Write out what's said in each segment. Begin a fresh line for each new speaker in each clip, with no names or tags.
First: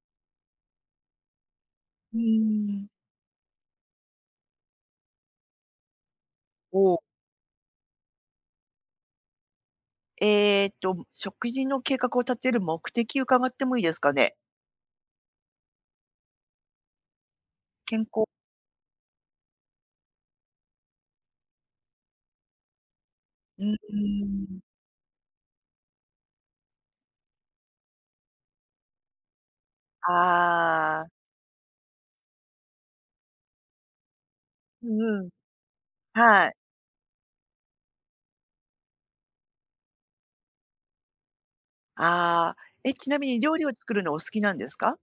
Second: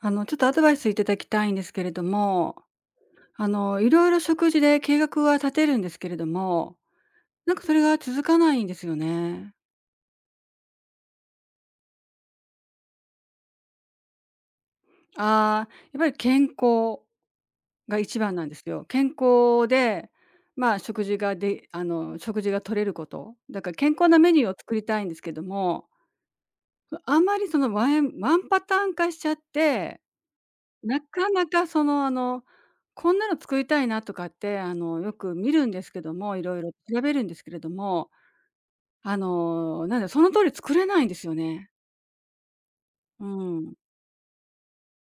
あの、ちょっと、アドバイス頂きたいんですけれど
う
も、
ーん。
あの、色々、食事で計画は立てるんですけれども、
おお。
なんか、それが続かないんですよね。
ええっと、食事の計画を立てる目的伺ってもいいですかね？
ああ、やっぱり、健康が
健
いち
康。
ばんなんですよ。健康で、まあ、食事がであの、食事が摂れること。だ
う
から
ー
健康なメニューを
ん。
作りたいんですけども。わ、あまり、その、ワエンワンパターン化しちゃって。な
ああ。
かなか、その、あの、こんなの作りたいな、とかって、あ
う
の、
ん
よ
うん。
く見るんですけども、
はい。
色々調べるんですけれども。あの、なんだ、その通り作れないんですよね。
ああ、え、ちな
う
みに料
ー
理
ん。
を作るのお好きなんですか？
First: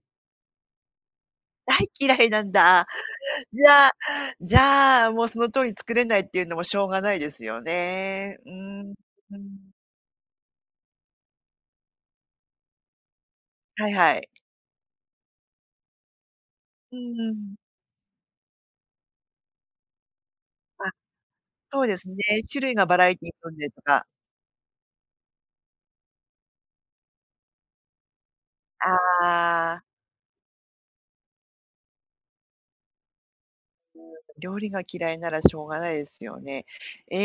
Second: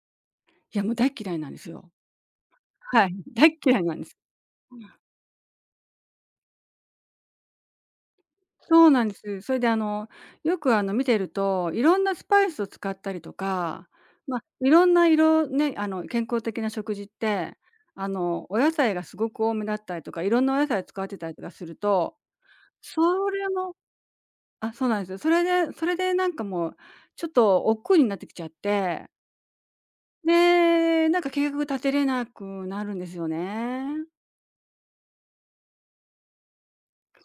いや、もう、大嫌いなんです
大
よ。
嫌いなんだ。
はい、大っ
じ
嫌い
ゃあ、
なんです。
じ
うん。
ゃあ、もうその通りに作れないっていうのもしょうがないですよね。うー
そう
ん。
なんで
う
す。それで、
ん。
あの、よく、あの、見ていると、色んなスパイスを使ったりとか、
はいはい。
まあ、色んな色ね、あの、健康的な食
う
事っ
ー
て、
ん。
あの、お野菜がすごく多めだったりとか、色んなお野菜を
あ、
使ってたりとかする
そうですね、
と、
種類がバラエティ
そ
に
れ
富んでる
も
とか。
あ、そうなんですよ。それでそれで、なんか、もう、ちょっと、億劫になってきちゃっ
あ
て。
あ。
ねえ、なんか計画立てれなくなるんですよね。
うーん、で、料理が嫌いならしょうがないですよね。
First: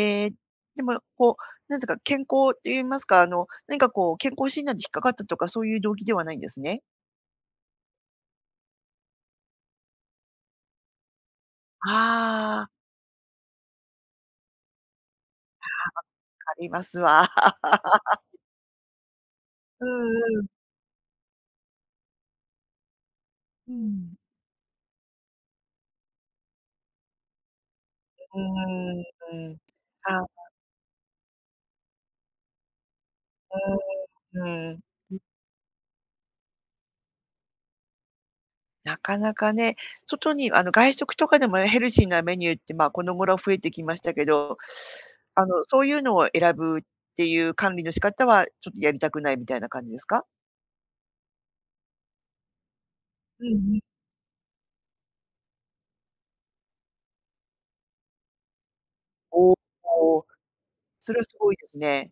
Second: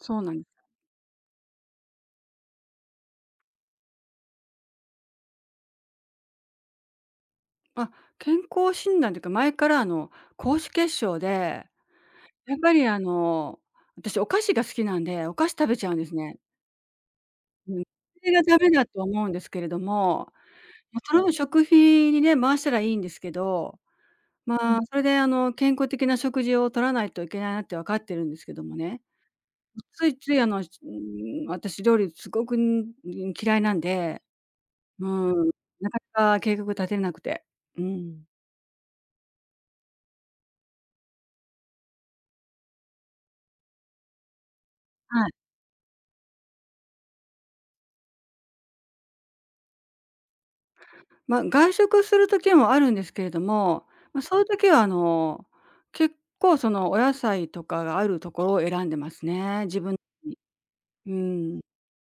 そう
え、
なん
でも、こう、何てか、健康って言いますか、あの、何かこう健康診断で引っかかったとか、そういう動機ではないんですね。
あ、健康診断っていうか前からあの、高脂血症で、やっ
ああ。
ぱりあの、私お菓子が好きなんで、お菓子食べちゃうんですね。
あ、ありますわ。
うん。そ れが駄目だと思うんですけれど
う
も、
んうん。
ま、それを食費にね回したらいいんですけ
う
ど、
ん。
まあ、それであの、健康的な食事を取らないといけないなって分かって
え、
るんですけどもね。
うーん、
うつい
ああ。
ついあの、つうーん、私料理すごく、ん、ん、嫌いなんで。
うーん、うん、
う
うん。
ん。なかなか計画立てなくて。うん。
なかなかね、外にあの、外食とかでもね、ヘルシーなメニューって、まあ、この頃増えてきましたけど、
はい。
あの、そういうのを選ぶっていう管理の仕方はちょっとやりたくないみたいな感じですか？
ま、外食する時もあるんですけれど
うんうん。
も、ま、そういう時はあの、結構そのお野菜とかがあるところを選んでます
おお、
ね。自分に。
おお。そ
う
れはすごい
ん。
ですね。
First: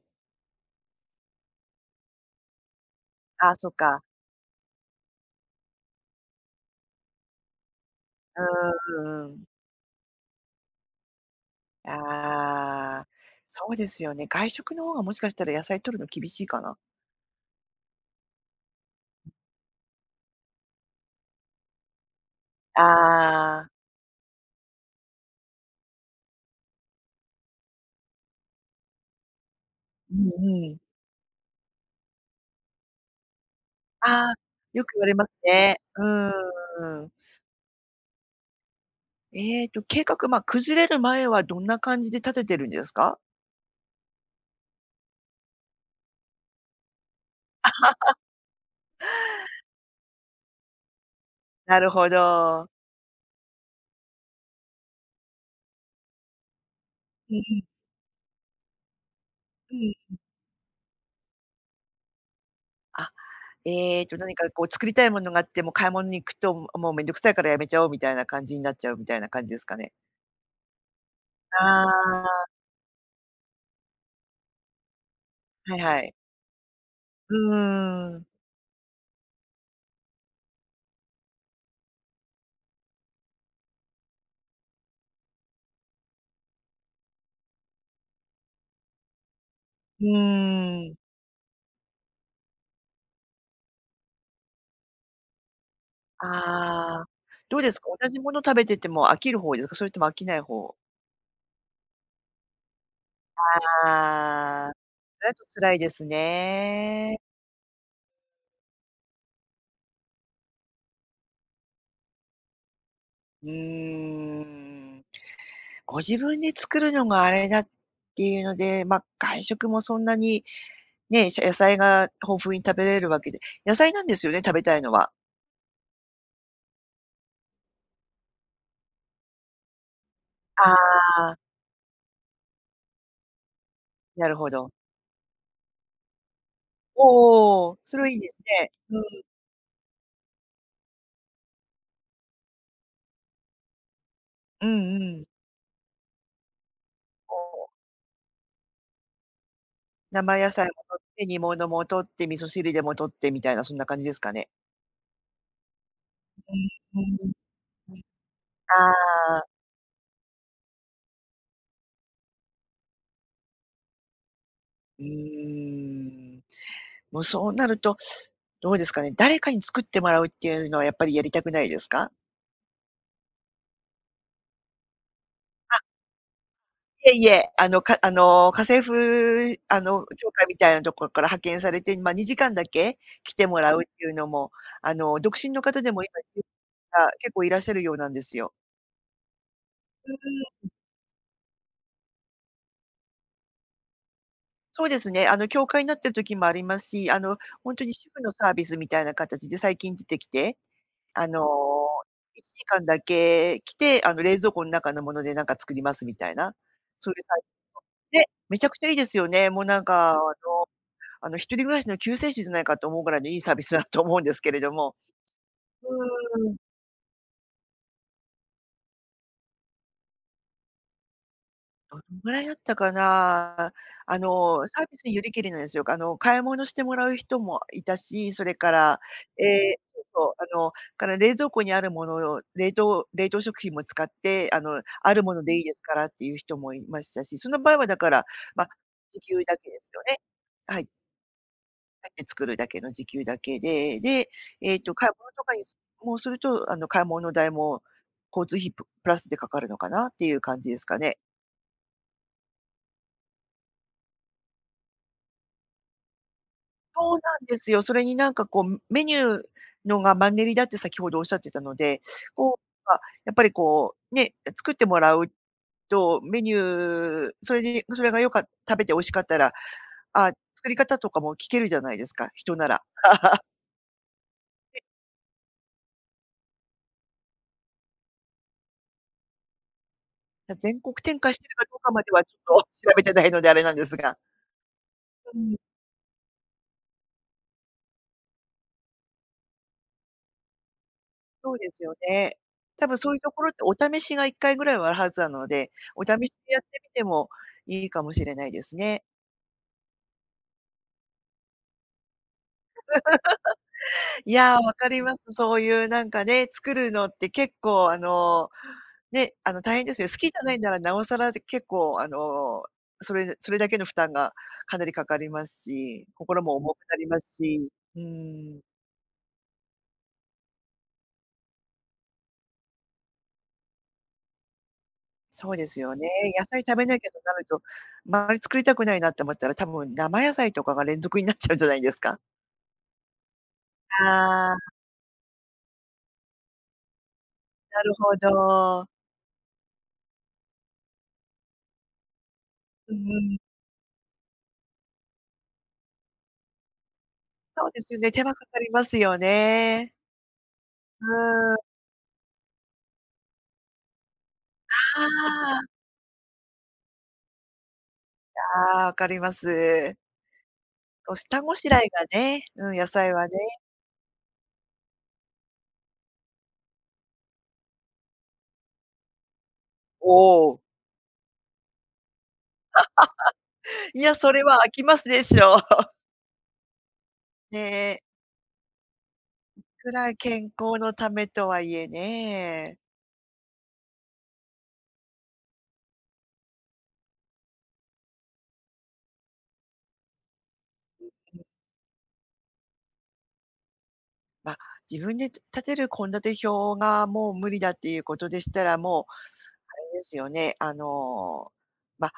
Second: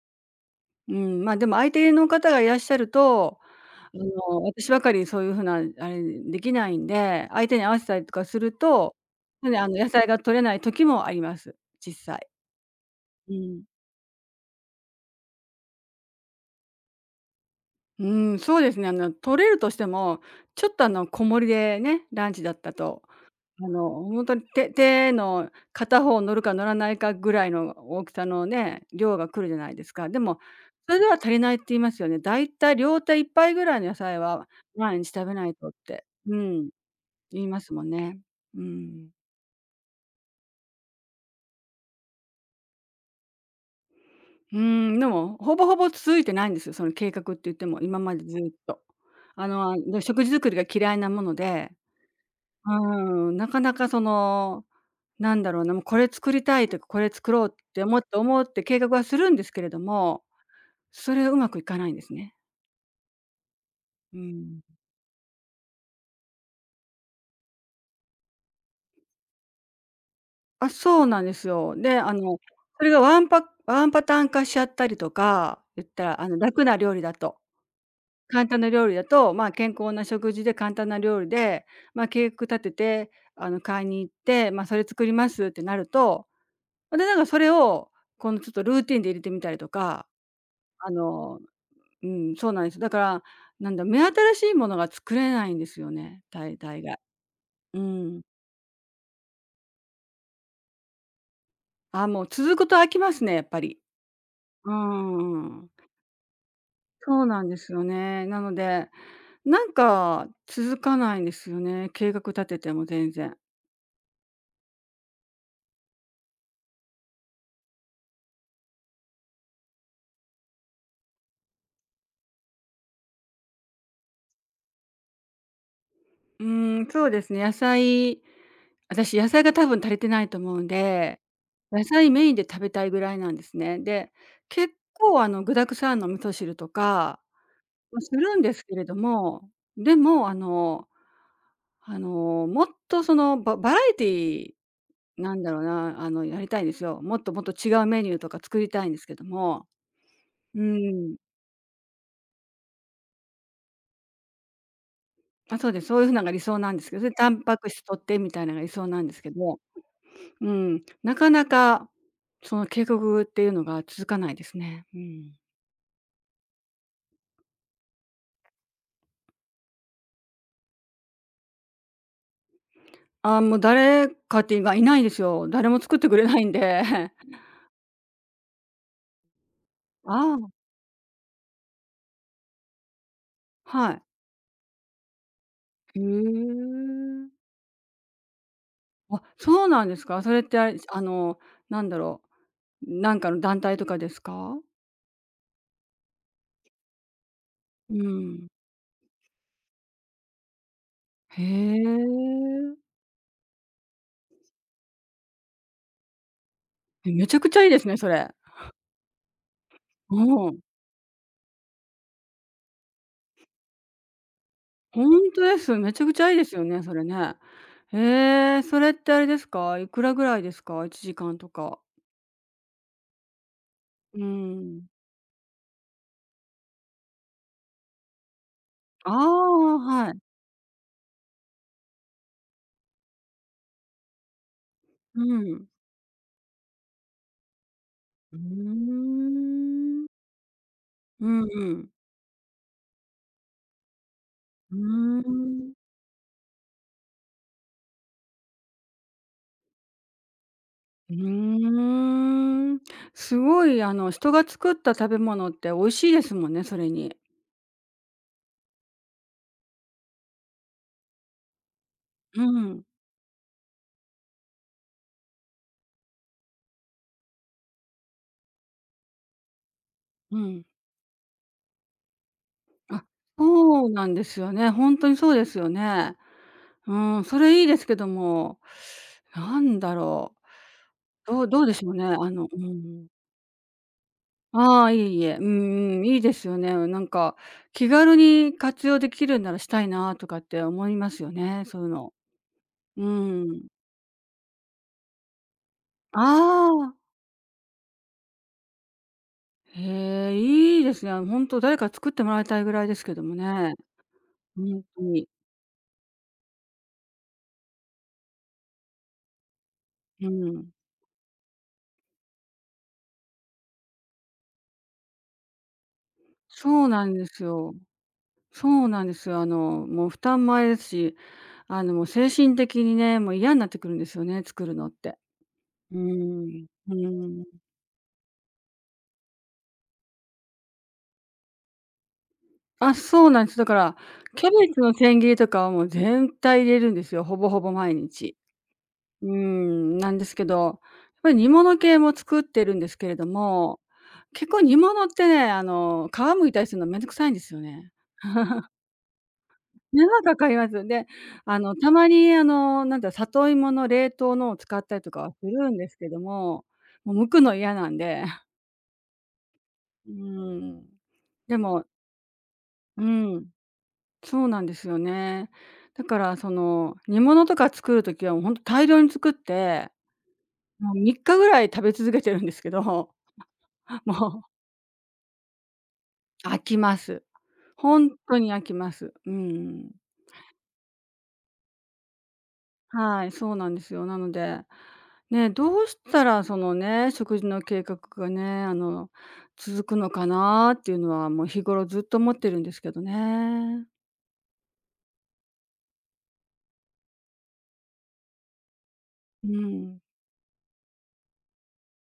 うーん、ま、でも、相手の方がいらっしゃると、
あ、そっ
あ
か。
の、私ばっかりそういう風なあれあれできないんで、相手に合わせたりとかすると
うーん。ううん。
なので、野菜が摂れない時もあります。実際。
ああ、
うん。
そうですよね。外食の方がもしかしたら野菜摂るの厳しいかな。
うん、そうですね、あの、摂れるとしても、ちょっとあの小盛でね、ランチだったと、
あ
あ
あ。
の、ほんとに手手の片方載るか載らないかぐらいの大きさのね、量が来るじゃないですか。
う
でも、
んうん。
それでは足りないって言いますよね。大体両手1杯ぐらいの野菜
ああ、
は
よく
毎
言わ
日
れま
食
す
べないとっ
ね。う
て。うん。
ーん。
言いますもんね。うん。
ええと計画、ま、崩れる前はどんな感じで立ててるんですか？
うーん、でも、ほぼほぼ続いてないんですよ、その計画って言っても、今ま でずっと。あの、あ、で、食事作りが嫌いなもので。
なるほど。
うん、なかなかその、なんだろうな、もう、これ作りたいと、これ作
うー
ろう
ん。
って思って思って計画はするんですけれ
う
ど
ん。う。
も、それ上手くいかないんですね。
あ、ええと
う
何か
ん。
こう作りたいものがあっても買い物に行くと、ももう、面倒くさいからやめちゃおうみたいな感じになっちゃうみたいな感じですかね？
あ、そうなんです
あ
よ。で、あの
あ。
それがワンパワンパターン化しちゃったりとか、
はい
言っ
は
た
い。
らあの楽な料理だ
う
と。
ーん。
簡単な料理だと、まあ、健康な食事で簡単な料理で、まあ、計画立てて、あの買いに行って、まあ、それ作りますってなると、それならそれを、このちょっとルーティーンで入れてみたりと
う
か。
ー
あ
ん。
の、うーん、そうなんです。だから、なんだ、目新しいものが作れないんですよね、大体が。
ああ、どうです
う
か、同じ
ん。
もの食べてても飽きる方ですか？それとも飽きない方？
あ、もう続くと飽きますね、やっぱり。
あ
う
あ、
ー
だと
ん。
辛いですね。
そうなんですよね。なので、なんか続かないんですよね、計画立てても全然。
うーん。ご自分で作るのがあれだっていうので、ま、外食もそんなに、ねえ、じゃあ、野菜が豊富に食べれるわけで野菜なんですよね？食べたいのは。
うーん、そうですね、野菜私野菜が多分足りてないと思うん
あ
で、
あ。
野菜メインで食べたいぐらいなんですね。で、
なるほど。
結構あの具沢山の味噌汁と
おお
か、
おお、そ
ま、
れは
す
いいで
る
す
んです
ね。
けれど も、でもあの、あのもっとそのババラエティー、
うんうん。
なんだろうな、あのやりたいんですよ。もっと
お
もっと
お。
違うメニューとか作りたいんですけども。
生野
う
菜も摂っ
ん。
て、煮物も摂って、味噌汁でも摂ってみたいな、そんな感じですかね？
あ、そうです、そういう風なんが理
う
想なんですけど、
ん、う
で、
んう
タ
ん。
ンパク質摂ってみたいなのが理想
はい。
なんですけど
ああ。
も、ん、うん、なかなか、その計画っていうのが続かないですね。う
う
ん。
ーん。もうそうなると、どうですかね、誰かに作ってもらうっていうのは、やっぱりやりたくないですか？
ああ、もう誰かっていうがいないですよ。誰も
あ。
作ってくれないんで。
いえ いえ、あのかあの、家政婦あの協
あ
会
あ。
みたいなところから派遣されて、ま、2時間だけ、来てもらうっ
はい。
ていうのも、あの、独身の方で
へ
も今 が
え。
結構いらっしゃるようなんですよ。
あ、そうなんです
う、う
か。それって、あ
ーん。
れ、あの、なんだろう、ん、なんかの団体とかですか？
そうですね、あの、協会なってる時もありますし、あの、ほんと
う
に
ー
主婦の
ん。
サービスみたいな形で最近出てきて、あ
へ
の、いちじ
え。
かんだけ来て、あの、冷蔵庫の中のもので何か作りますみたいな、そうい
ん、
う
めち
さ
ゃ
い
くちゃいいですね、そ
で、
れ。
めちゃくちゃいいですよね。もう、なんか、あ
う
の
ーん。
あの一人暮らしの救世主じゃないかと思うぐらいのいいサービスだと思うんですけれども。
ほんとです、
う
めちゃくちゃいいで
ーん。
すよね、それね。ええ、それってあれですか。いくらぐらいですか？1時間とか。
どのぐらいだったかな。
う
あ
ー
の、サー
ん。
ビスによりけりなんですよ。あの、買い物してもらう人もいたし、それから、
あ
ええ、
あ、
そう
はい
そう、あの、から、冷蔵庫にあるものを冷凍冷凍食品も使って、あの、あ
う
るもので
ー
いい
ん。
ですからっていう人もいましたし、その場合は、だから、
うー
ま、時給だけですよ
ん。
ね。はい。
うんうん。
って作るだけの時給だけで、で、え
う
えと、買い
ー
物とかに
ん。
もすると、あの、買い物代も、交通費ププラスでかかるのかなっていう感じですか
ふ
ね。
ーん。すごい、あの、人が作った食べ物って美味しいですもんね、それに。
そうなんですよ。それに、なんか、こう、むメニューのがマンネリだって先ほどおっしゃってたので、
う
こ
ん。
う、か、やっぱり、こう、ね、え、作ってもらうと、メニューそれで、それが良かった食べて美味しかったら、ああ、
うん。
作り方とかも聞けるじゃないですか、人なら。
あ、そうなんですよね。
ね。
ほんとにそうですよね。うん、それいいですけども、何だろ
た全国展
う。
開し
ど
て
う
る
ど
か
うで
どう
しょ
か
う
ま
ね、
で
あ
は、ち
のう
ょっと調べ
ん。
てないのであれなんですが。
ああ、いえいえ、
う
うん
ん。
うん、いいですよね。なんか気軽に活用できるんならしたいなとかって思いますよ
そう
ね、
で
そう
す
いう
よ
の。
ね。多分
う
そういうところって
ん。
お試しが1回ぐらいはあるはずなので、お試しでやって
あ
み
あ。
てもいいかもしれないですね。
へえ、いいですね。ほんと誰か作ってもらいたいぐらいですけどもね。
いや、
ほ
わ
ん
か
と
りま
に。
す。そういうなんかね、作るのって結構あの、ね、あの大変ですよ。好き
う
じゃないん
ん。
なら尚更、じゃ、結構、あの、それでそれだけの負担がかなりかかりますし、心も
そ
重く
う
な
な
り
ん
ま
で
す
す
し、
よ。
うーん。
そうなんですよ、あの、もう負担もあれですし、あの、もう精神的にね、もう嫌になってくるんですよね、作るのって。
そうですよ
う
ね、野菜
ん、
食べ
う
なきゃとなる
ん。
と、ま、あんまり作りたくないなって思ったら、多分生野菜とかが連続になっちゃうんじゃないですか？
あ、そうなんです。だから、キャ
あ
ベ
あ。
ツの千切りとかはもう全体入れるんですよ、ほぼほぼ
な
毎
るほ
日。
ど。
うーん、なんですけど、やっぱり煮物系も作ってるんで
う
す
ん
けれ
う
ど
ん。
も、結構煮物ってね、あの、皮剥いたりするの面倒くさいんですよ
そうで
ね。
すね、手間かかりますよね。
手間かかりますよ
う
ね。
ー
あ
ん。
の、たまにあの、なんだ、里芋の冷凍のを使った
あ
りとかはす
あ。
るんですけども、もう剥くの嫌なんで
ああ、分かります。
うーん。
こう下ご
で
しらえ
も
がね、うん、野
う
菜はね。
ん。そうなんですよね。だからその、煮物とか作る時は、ほんと大量に作って。
おお。
もう3日ぐらい食べ続けてるんですけど、
い や、そ
もう
れは飽きますでしょう。
飽きます。ほ
で。
んとに飽きます。う
い
ん。
くら健康のためとはいえね。
はい、そうなんですよ。なので、ね、どうしたらそのね、食事の計画がね、あの、続くのかなっていうのは、も う日頃ずっと思ってるんですけどね。
ま、自分でつたてる献立表がもう無理だっていうことでしたら、もう、
う
あれ
ん。
ですよね、あの、ま、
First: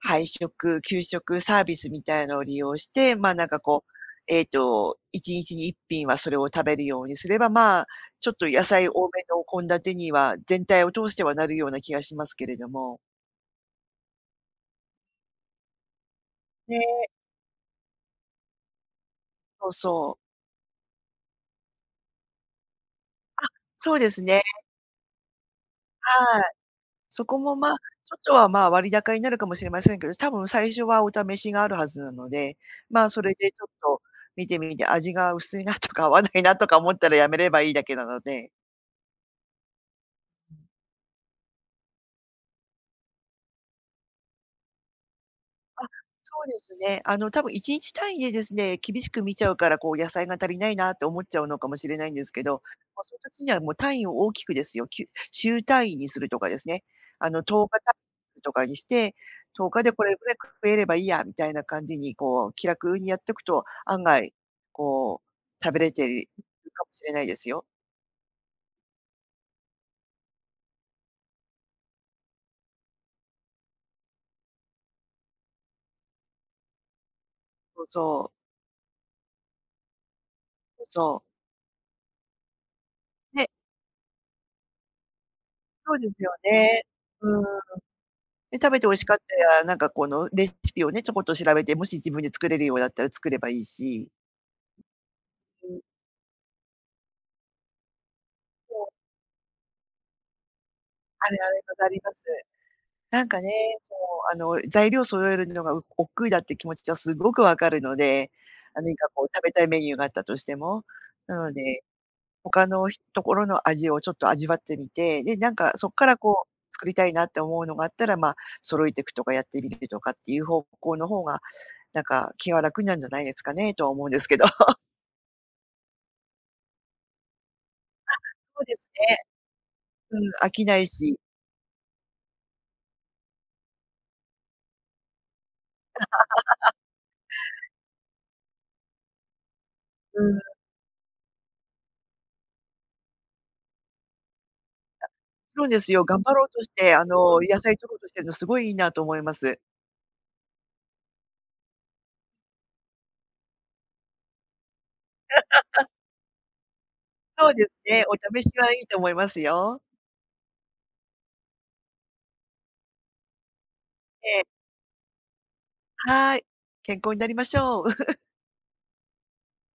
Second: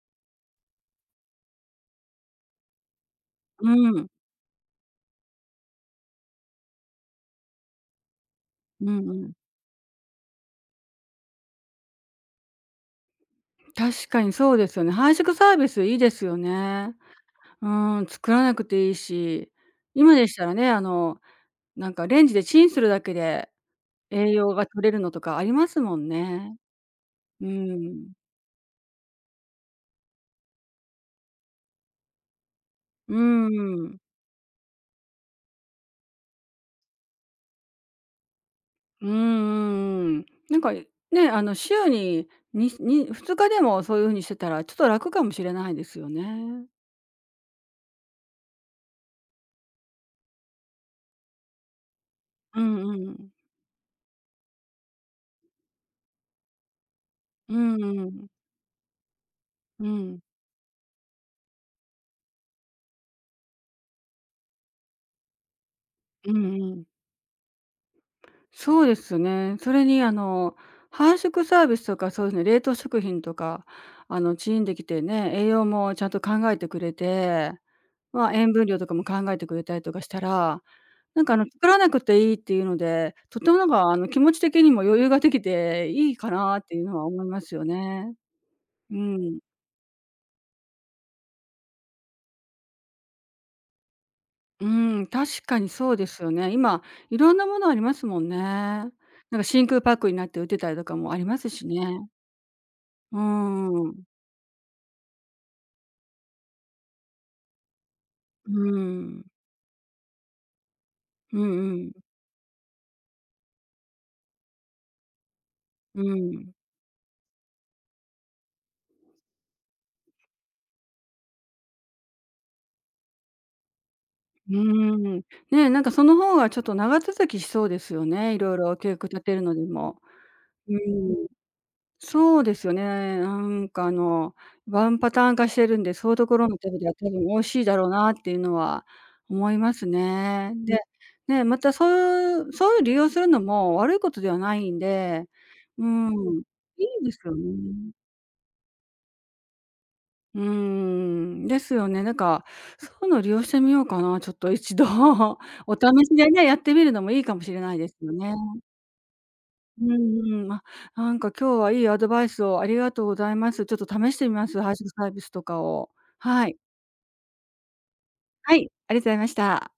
配食、給食サービスみたいのを利用して、まあなんかこう、
うん。
えっと、1日に1品はそれを食べるようにすれば、まあ、ちょっと野菜
う
多
んう
め
ん。
の献立には全体を通してはなるような気がしますけれども。
確かにそうですよね。配食サービスいいですよね。
ね。
うん、作らなくていいし、
そうそ
今
う。
でしたらね、あのなんか、レンジでチンするだけ
あ、
で、
そうです
栄
ね。
養が取れるのとかありますもん
はい。
ね。
そこ
う
もまあ、
ん。
ちょっとはまあ、割高になるかもしれませんけど、多分最初はお試しがあるはずなので、まあ、
う
それでちょっ
ーん。
と見てみて、味が薄いなとか合わないなとか思ったらやめればいいだけなので。
うんうんうん。なんか、ね、あの、週に、にに2日でもそういう風にしてたら、ちょっと楽かもしれないで
あ、
すよ
そうで
ね。
すね、あの、たぶん1日単位でですね、厳しく見ちゃうからこう野菜が足りないなと思っちゃうのかもしれないんですけ
う
ど、
ん
ま、
う
その
ん。
時にはもう単位を大きくですよ、きゅ週単位にするとかですね、あの、
う
10日
ん
単
うん。
位とかにして、10日
う
でこれ
ん。
ぐらい食えればいいやみたいな感じにこう気楽にやっとくと、案外、こう食べれてる
うんうん。
かもしれないですよ。
そうですね。それにあの、配食サービスとかそういうふ冷凍食品とか、あのチーンできてね、栄養もちゃんと考えてくれて、
そうそう。
ま塩分量とかも考えてくれたりとかしたら、
そ
な
う。
んかあの作らなくていいっていうので、と
ね。
てもなんかあの気持ち的にも余裕ができて
そうで
いい
す
か
よ
なってい
ね。
うのは思いま
うん。
すよね。
で食べて美味
う
しかって
ん。
ら、なんかこのレシピをね、ちょこっと調べて、もし自分で作れるようだったら作ればいいし。
うん、確かに
うん。
そうですよね。今いろんなものありますもんね。
そう。
なんか真空パックになって売ってたりとかもあり
ある
ます
ある、
し
分かり
ね。
ます。
うー
なんかね、も
ん。
うあの、材料揃えるのがう億劫だって気持ちはすごくわかるので、
うー
何か
ん。
こう食べたいメニューがあったとしても。
う
な
ん、
の
う
で、
ん。
他のひ所の味をちょっと味わってみて、で、なんかそっ
う
からこう
ん。
作りたいなって思うのがあったらま、揃えてくとかやってみるるとかっていう方向の方が、なんか気は楽になるんじゃないですかねと思うんですけど。
うーん。ね、なんかその方がちょっと長続きしそうですよ
あ、
ね。いろい
そうで
ろ
す
計画
ね。
立てるのにも。
うん、飽き
う
ないし。
ーん。そうですよね。なんかあの、ワンパターン化してるんで、そういうところの食 べたら多分、美味しいだろうなっていうのは思います
うん。
ね。で、ね、また、そうそういう利用するのも悪いことではないんで、
そうで
う
すよ、
ー
頑張
ん、
ろうとし
い
て、あ
いですよ
の、野菜摂
ね。
ろうとしてるの、すごいいいなと思います。
うーん、ですよね。なんか、そういうの利用してみようかな、ちょっと一度お 試しでね、やってみるのもいいかも
そ
し
う
れ
です
ないです
ね、
よね。
お試しはいいと思いますよ。
うーん、ま、なんか今日はいいアドバイスをありがとうございます。ちょっと試してみ
ええ。
ます。配食サービスとかを
はい、
はい。
健康になりましょう。
はい、ありがとうございました。